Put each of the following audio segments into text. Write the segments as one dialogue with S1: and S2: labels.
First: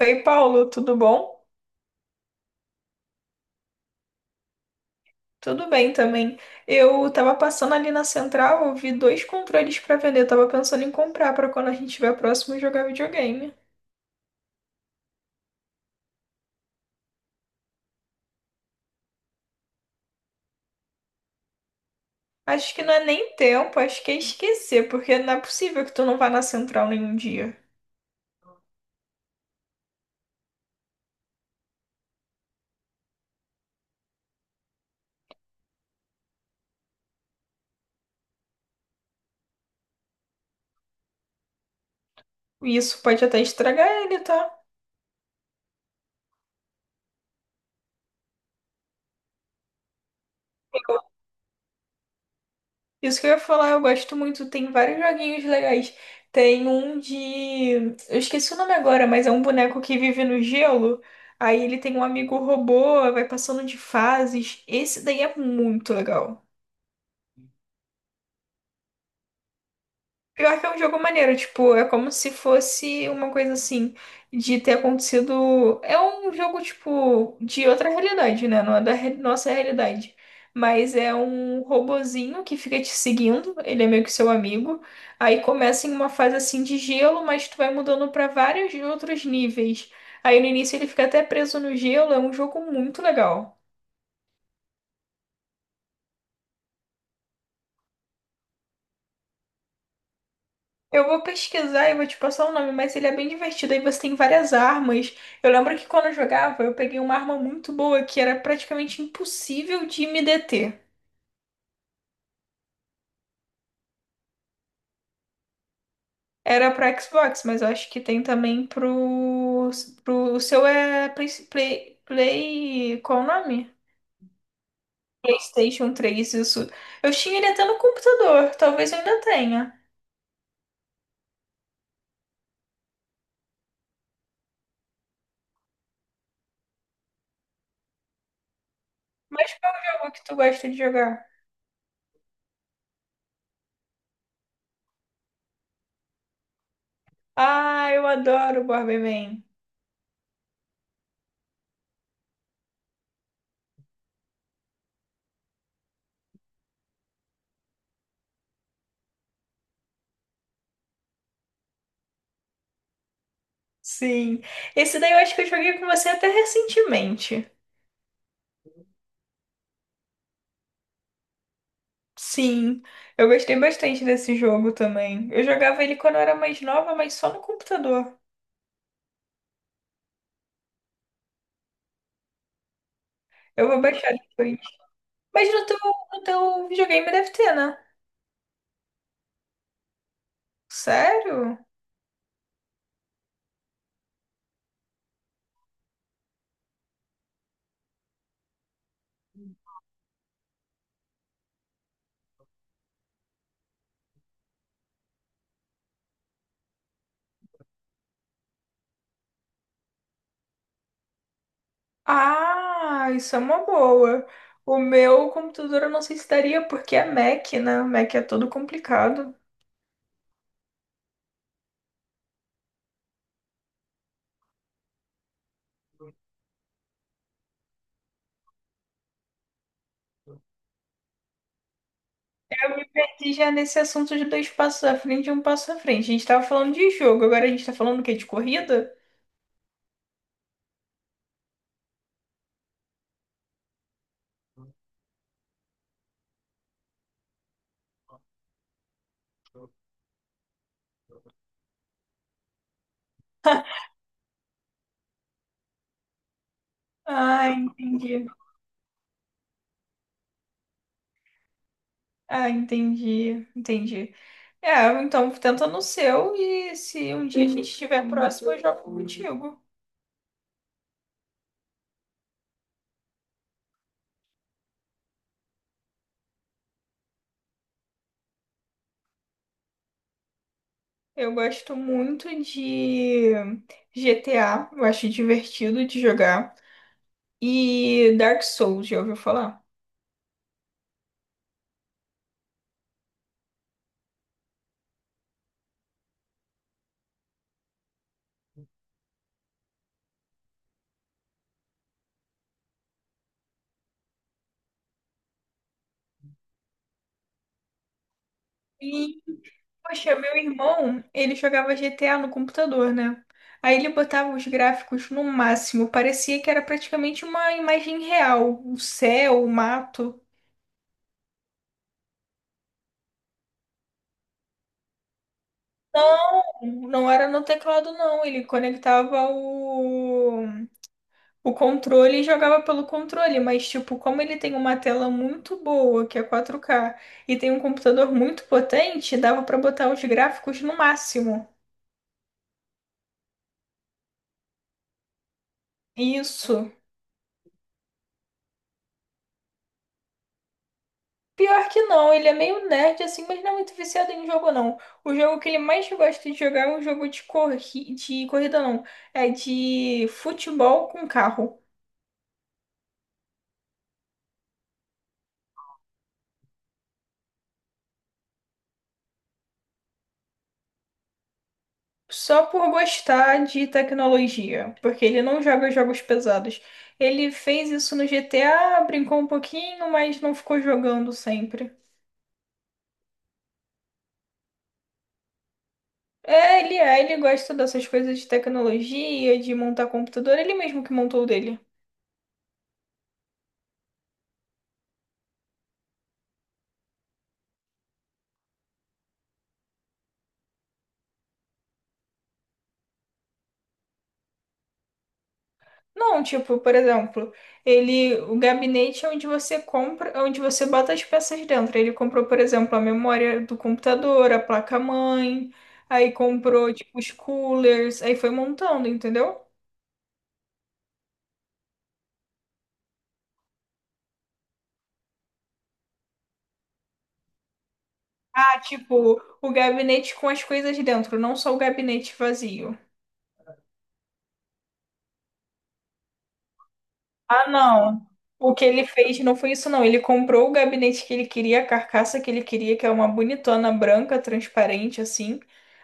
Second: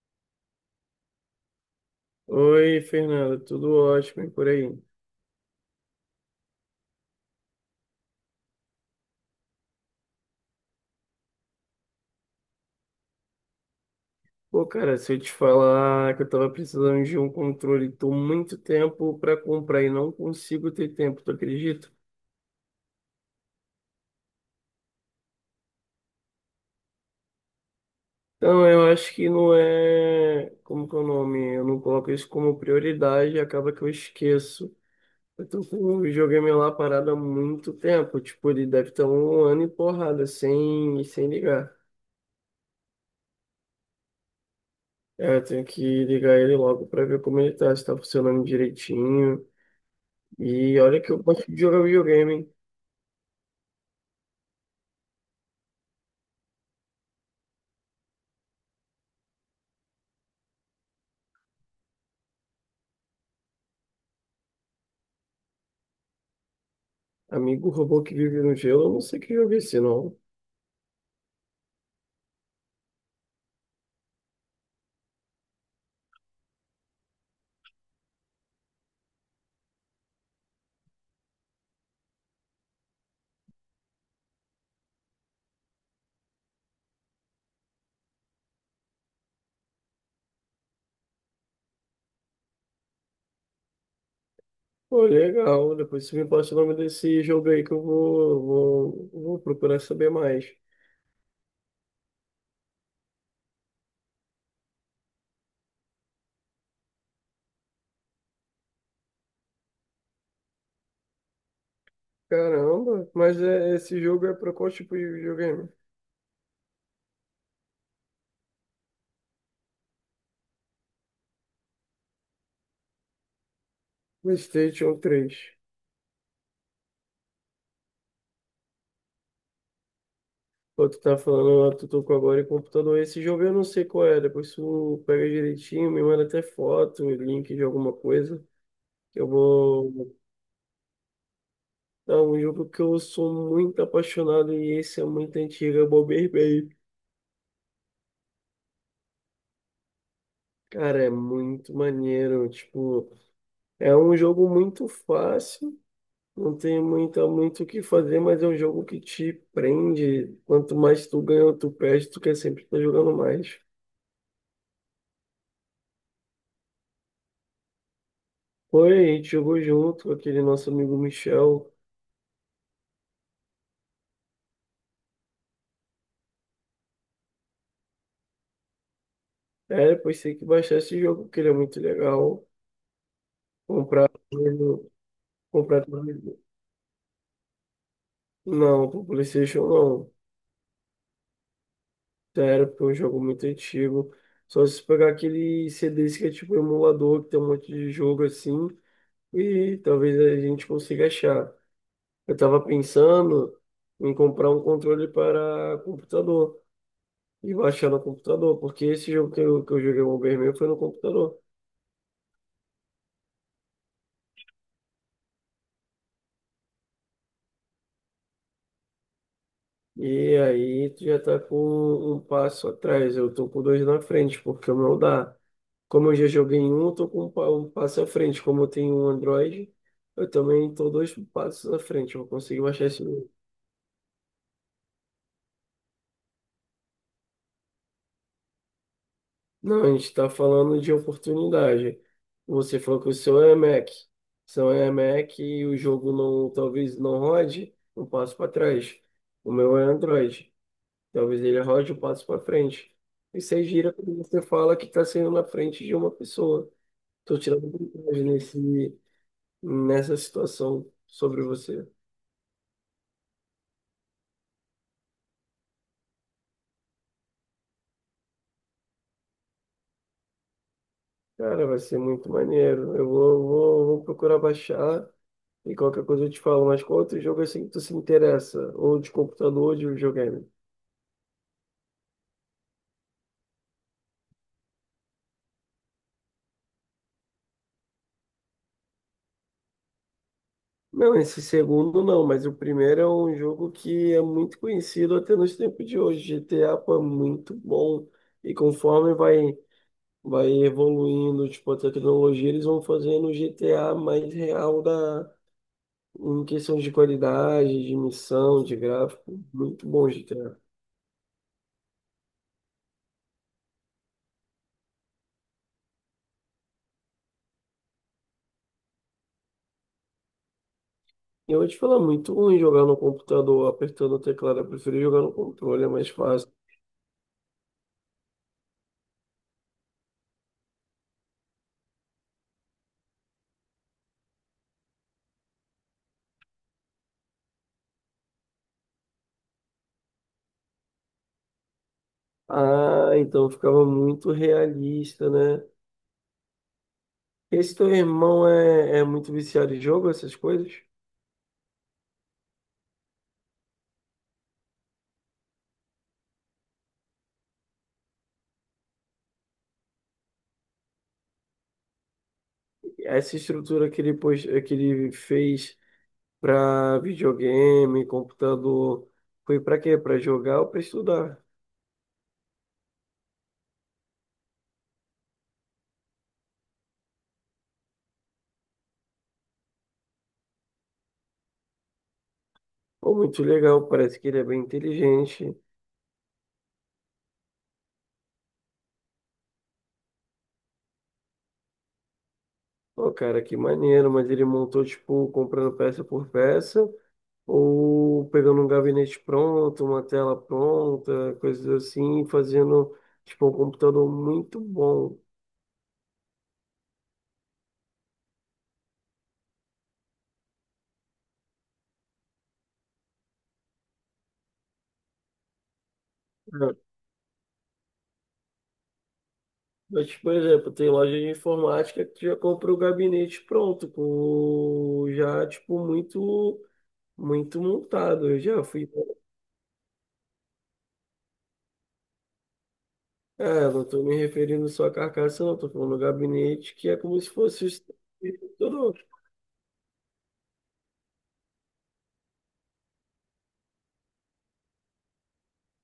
S1: Oi, Paulo, tudo bom?
S2: Oi, Fernanda, tudo ótimo e por aí?
S1: Tudo bem também. Eu tava passando ali na central, eu vi dois controles pra vender. Eu tava pensando em comprar pra quando a gente estiver próximo jogar videogame.
S2: Pô, cara, se eu te falar que eu tava precisando de um controle, tô muito tempo pra comprar e não consigo ter tempo, tu acredita?
S1: Acho que não é nem tempo, acho que é esquecer, porque não é possível que tu não vá na central nenhum dia.
S2: Então, eu acho que não é. Como que é o nome? Eu não coloco isso como prioridade e acaba que eu esqueço. Eu tô com o videogame lá parado há muito tempo, tipo, ele deve estar um ano e porrada, sem ligar.
S1: E isso pode até estragar ele, tá?
S2: É, eu tenho que ligar ele logo pra ver como ele tá, se tá funcionando direitinho. E olha que eu gosto de jogar videogame, hein?
S1: Isso que eu ia falar, eu gosto muito. Tem vários joguinhos legais. Tem um de. Eu esqueci o nome agora, mas é um boneco que vive no gelo. Aí ele tem um amigo robô, vai passando de fases. Esse daí é muito legal.
S2: Amigo robô que vive no gelo, eu não sei que jogo é esse, não.
S1: Pior que é um jogo maneiro, tipo, é como se fosse uma coisa assim, de ter acontecido. É um jogo, tipo, de outra realidade, né? Não é da nossa realidade. Mas é um robozinho que fica te seguindo, ele é meio que seu amigo. Aí começa em uma fase assim de gelo, mas tu vai mudando pra vários outros níveis. Aí no início ele fica até preso no gelo, é um jogo muito legal.
S2: Pô, legal. Depois você me passa o nome desse jogo aí que eu vou procurar saber mais.
S1: Eu vou pesquisar e vou te passar o nome, mas ele é bem divertido. Aí você tem várias armas. Eu lembro que quando eu jogava, eu peguei uma arma muito boa que era praticamente impossível de me deter.
S2: Caramba, mas é, esse jogo é pra qual tipo de videogame?
S1: Era para Xbox, mas eu acho que tem também pro o seu é qual o nome?
S2: PlayStation 3.
S1: PlayStation 3 isso. Eu tinha ele até no computador, talvez eu ainda tenha.
S2: Pô, tu tá falando, ó, tu tocou agora em computador. Esse jogo eu não sei qual é. Depois tu pega direitinho, me manda até foto, link de alguma coisa. Eu
S1: Mas qual é o jogo
S2: vou.
S1: que tu gosta de jogar?
S2: Não, um jogo que eu sou muito apaixonado e esse é muito antigo, é o Bomberman.
S1: Ah, eu adoro Bomberman.
S2: Cara, é muito maneiro. Tipo, é um jogo muito fácil, não tem muito o que fazer, mas é um jogo que te prende. Quanto mais tu ganha, ou tu perde, tu quer sempre estar jogando mais.
S1: Sim. Esse daí eu acho que eu joguei com você até recentemente.
S2: Foi, a gente jogou junto com aquele nosso amigo Michel.
S1: Sim, eu gostei bastante desse jogo também. Eu jogava ele quando eu era mais nova, mas só no computador.
S2: É, depois tem que baixar esse jogo, porque ele é muito legal.
S1: Eu vou
S2: Comprar,
S1: baixar depois.
S2: ele-
S1: Mas no teu,
S2: comprar.
S1: no
S2: ele-
S1: teu videogame deve ter, né?
S2: Não, pro PlayStation não.
S1: Sério?
S2: Sério, porque é um jogo muito antigo. Só se pegar aquele CDs que é tipo emulador, que tem um monte de jogo assim, e talvez a gente consiga achar. Eu tava pensando em comprar um controle para computador e baixar no computador, porque esse jogo que eu joguei o Bomberman foi no computador.
S1: Ah, isso é uma boa. O meu computador eu não sei se daria, porque é Mac, né? Mac é todo complicado.
S2: E aí tu já tá com um passo atrás, eu tô com dois na frente, porque o meu dá. Como eu já joguei em um, eu tô com um passo à frente. Como eu tenho um Android, eu também tô dois passos à frente. Eu consegui baixar esse jogo.
S1: E já nesse assunto de dois passos à frente e um passo à frente. A gente tava falando de jogo, agora a gente tá falando o quê? De corrida?
S2: Não, a gente está falando de oportunidade. Você falou que o seu é Mac. Seu é Mac e o jogo não, talvez não rode, um passo para trás. O meu é Android. Talvez ele rode um passo para frente. E você gira quando você fala que está sendo na frente de uma pessoa. Estou
S1: Ah,
S2: tirando vantagem
S1: entendi.
S2: nessa situação sobre você.
S1: Ah, entendi. É, então tenta no seu e se um dia a gente estiver próximo, eu jogo contigo.
S2: Cara, vai ser muito maneiro. Eu vou procurar baixar e qualquer coisa eu te falo. Mas qual outro jogo assim que tu se interessa? Ou de computador ou de videogame?
S1: Eu gosto muito de GTA, eu acho divertido de jogar. E Dark Souls, já ouviu falar?
S2: Não, esse segundo não, mas o primeiro é um jogo que é muito conhecido até nos tempos de hoje. GTA, pô, é muito bom. E conforme vai evoluindo, tipo, a tecnologia, eles vão fazendo o GTA mais real em questão de qualidade, de missão, de
S1: E,
S2: gráfico. Muito bom
S1: poxa, meu
S2: GTA.
S1: irmão, ele jogava GTA no computador, né? Aí ele botava os gráficos no máximo, parecia que era praticamente uma imagem real, o céu, o mato.
S2: Eu vou te falar, muito ruim jogar no computador, apertando o teclado. Eu prefiro jogar no controle, é mais
S1: Não,
S2: fácil.
S1: não era no teclado, não. Ele conectava o controle e jogava pelo controle. Mas, tipo, como ele tem uma tela muito boa, que é 4K, e tem um computador muito potente, dava pra botar os gráficos no máximo.
S2: Ah, então ficava muito realista, né?
S1: Isso.
S2: Esse teu irmão é muito viciado em jogo, essas coisas?
S1: Pior que não, ele é meio nerd assim, mas não é muito viciado em jogo, não. O jogo que ele mais gosta de jogar é um jogo de, corri de corrida, não. É de futebol com carro.
S2: Essa estrutura que ele fez para videogame, computador, foi para quê? Para jogar ou para estudar?
S1: Só por gostar de tecnologia, porque ele não joga jogos pesados. Ele fez isso no GTA, brincou um pouquinho, mas não ficou jogando sempre.
S2: Pô, muito legal, parece que ele é bem inteligente.
S1: É, ele gosta dessas coisas de tecnologia, de montar computador, ele mesmo que montou o dele.
S2: Pô, cara, que maneiro, mas ele montou, tipo, comprando peça por peça, ou pegando um gabinete pronto, uma tela pronta, coisas assim, fazendo tipo um computador muito bom.
S1: Não, tipo, por exemplo, ele, o gabinete é onde você compra, é onde você bota as peças dentro. Ele comprou, por exemplo, a memória do computador, a placa-mãe, aí comprou,
S2: É.
S1: tipo, os coolers, aí foi montando, entendeu?
S2: Mas, tipo, por exemplo, tem loja de informática que já compra o gabinete pronto, com já tipo muito muito montado. Eu já fui.
S1: Tipo, o gabinete com as coisas dentro, não só o gabinete vazio.
S2: É, não estou me referindo só à carcaça, não, estou falando do gabinete que é como se
S1: Ah,
S2: fosse o
S1: não. O que ele
S2: computador.
S1: fez não foi isso, não. Ele comprou o gabinete que ele queria, a carcaça que ele queria, que é uma bonitona branca, transparente, assim.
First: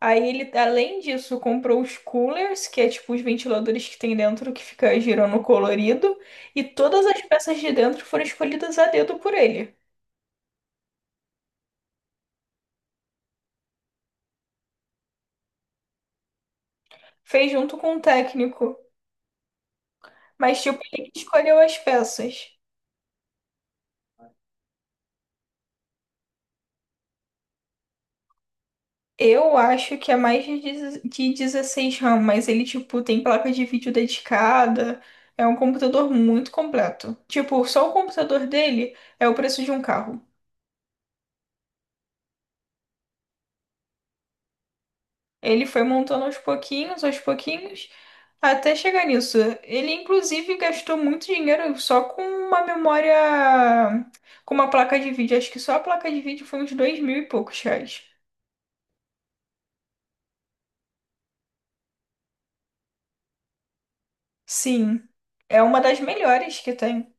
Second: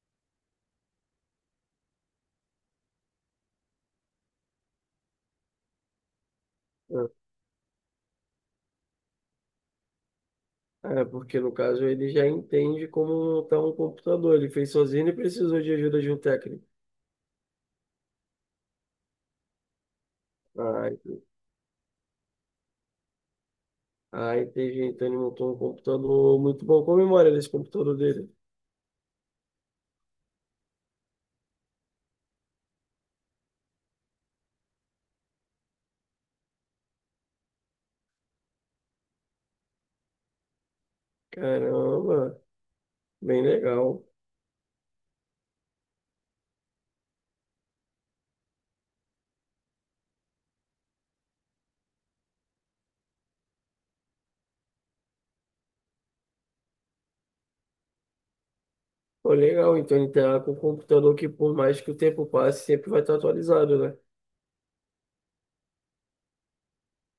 S1: Aí ele, além disso, comprou os coolers, que é tipo os ventiladores que tem dentro, que fica girando colorido. E todas as peças de dentro foram escolhidas a dedo por ele.
S2: É, porque no caso ele já entende como montar um computador. Ele fez sozinho e precisou de ajuda de um técnico.
S1: Fez junto com o técnico. Mas, tipo,
S2: Ai,
S1: ele que escolheu as peças.
S2: ai, tem então ele montou um computador muito bom. Qual a memória desse computador dele?
S1: Eu acho que é mais de 10 de 16 RAM, mas ele, tipo, tem placa de vídeo dedicada. É um computador muito completo. Tipo, só o computador dele é o preço de um carro.
S2: Caramba, bem legal.
S1: Ele foi montando aos pouquinhos, até chegar nisso. Ele, inclusive, gastou muito dinheiro só com uma memória, com uma placa de vídeo. Acho que só a placa de vídeo foi uns dois mil e poucos reais.
S2: Pô, legal, então ele tá com um computador que por mais que o tempo passe, sempre vai estar atualizado, né?
S1: Sim, é uma das melhores que tem.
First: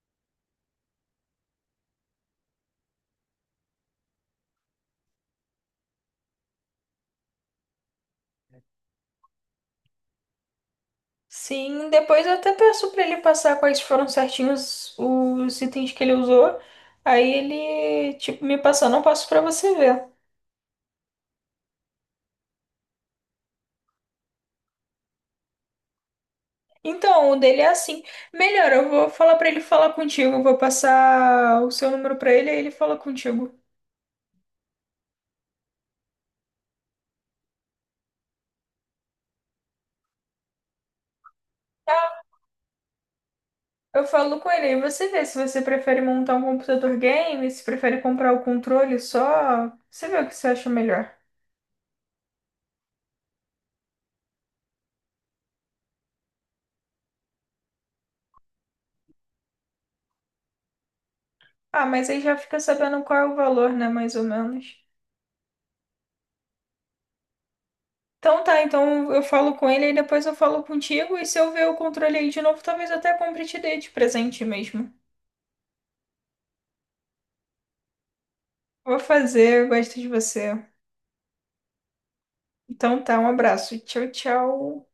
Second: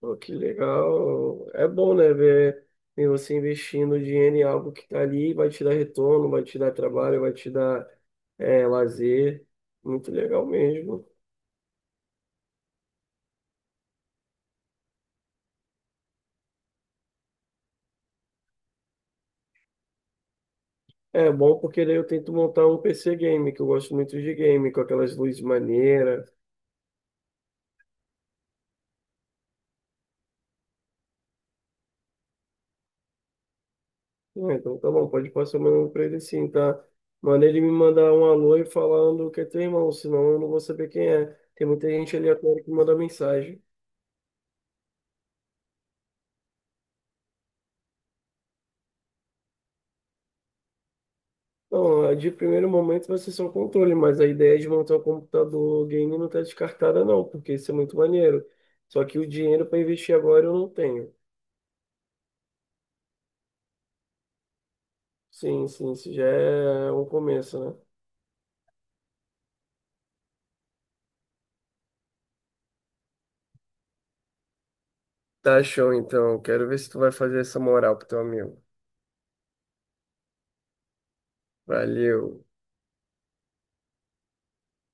S2: Pô, que legal. É bom, né, ver você investindo dinheiro em algo que tá ali, vai te dar retorno, vai te dar trabalho, vai te dar lazer. Muito legal mesmo.
S1: Sim, depois eu até peço pra ele passar quais foram certinhos os itens que ele usou. Aí ele, tipo, me passando, eu passo pra você ver.
S2: É bom porque daí eu tento montar um PC game, que eu gosto muito de game, com aquelas luzes maneiras.
S1: Então, o dele é assim. Melhor, eu vou falar pra ele falar contigo. Eu vou passar o seu número pra ele, aí ele fala contigo.
S2: Ah, então tá bom, pode passar meu número pra ele sim, tá? Manda ele me mandar um alô e falando que é teu irmão, senão eu não vou saber quem é. Tem muita gente aleatória que manda mensagem.
S1: Eu falo com ele, aí você vê se você prefere montar um computador game, se prefere comprar o controle só. Você vê o que você acha melhor.
S2: Não, de primeiro momento vai ser só o controle, mas a ideia de montar o computador game não tá descartada não, porque isso é muito maneiro. Só que o dinheiro para investir agora eu não tenho.
S1: Ah, mas aí já fica sabendo qual é o valor, né? Mais ou menos.
S2: Sim, sim, isso já é um começo, né?
S1: Então tá, então eu falo com ele e depois eu falo contigo. E se eu ver o controle aí de novo, talvez eu até compre e te dê de presente mesmo.
S2: Tá show, então. Quero ver se tu vai fazer essa moral pro teu amigo.
S1: Vou fazer, eu gosto de você.
S2: Valeu.
S1: Então tá, um abraço. Tchau, tchau.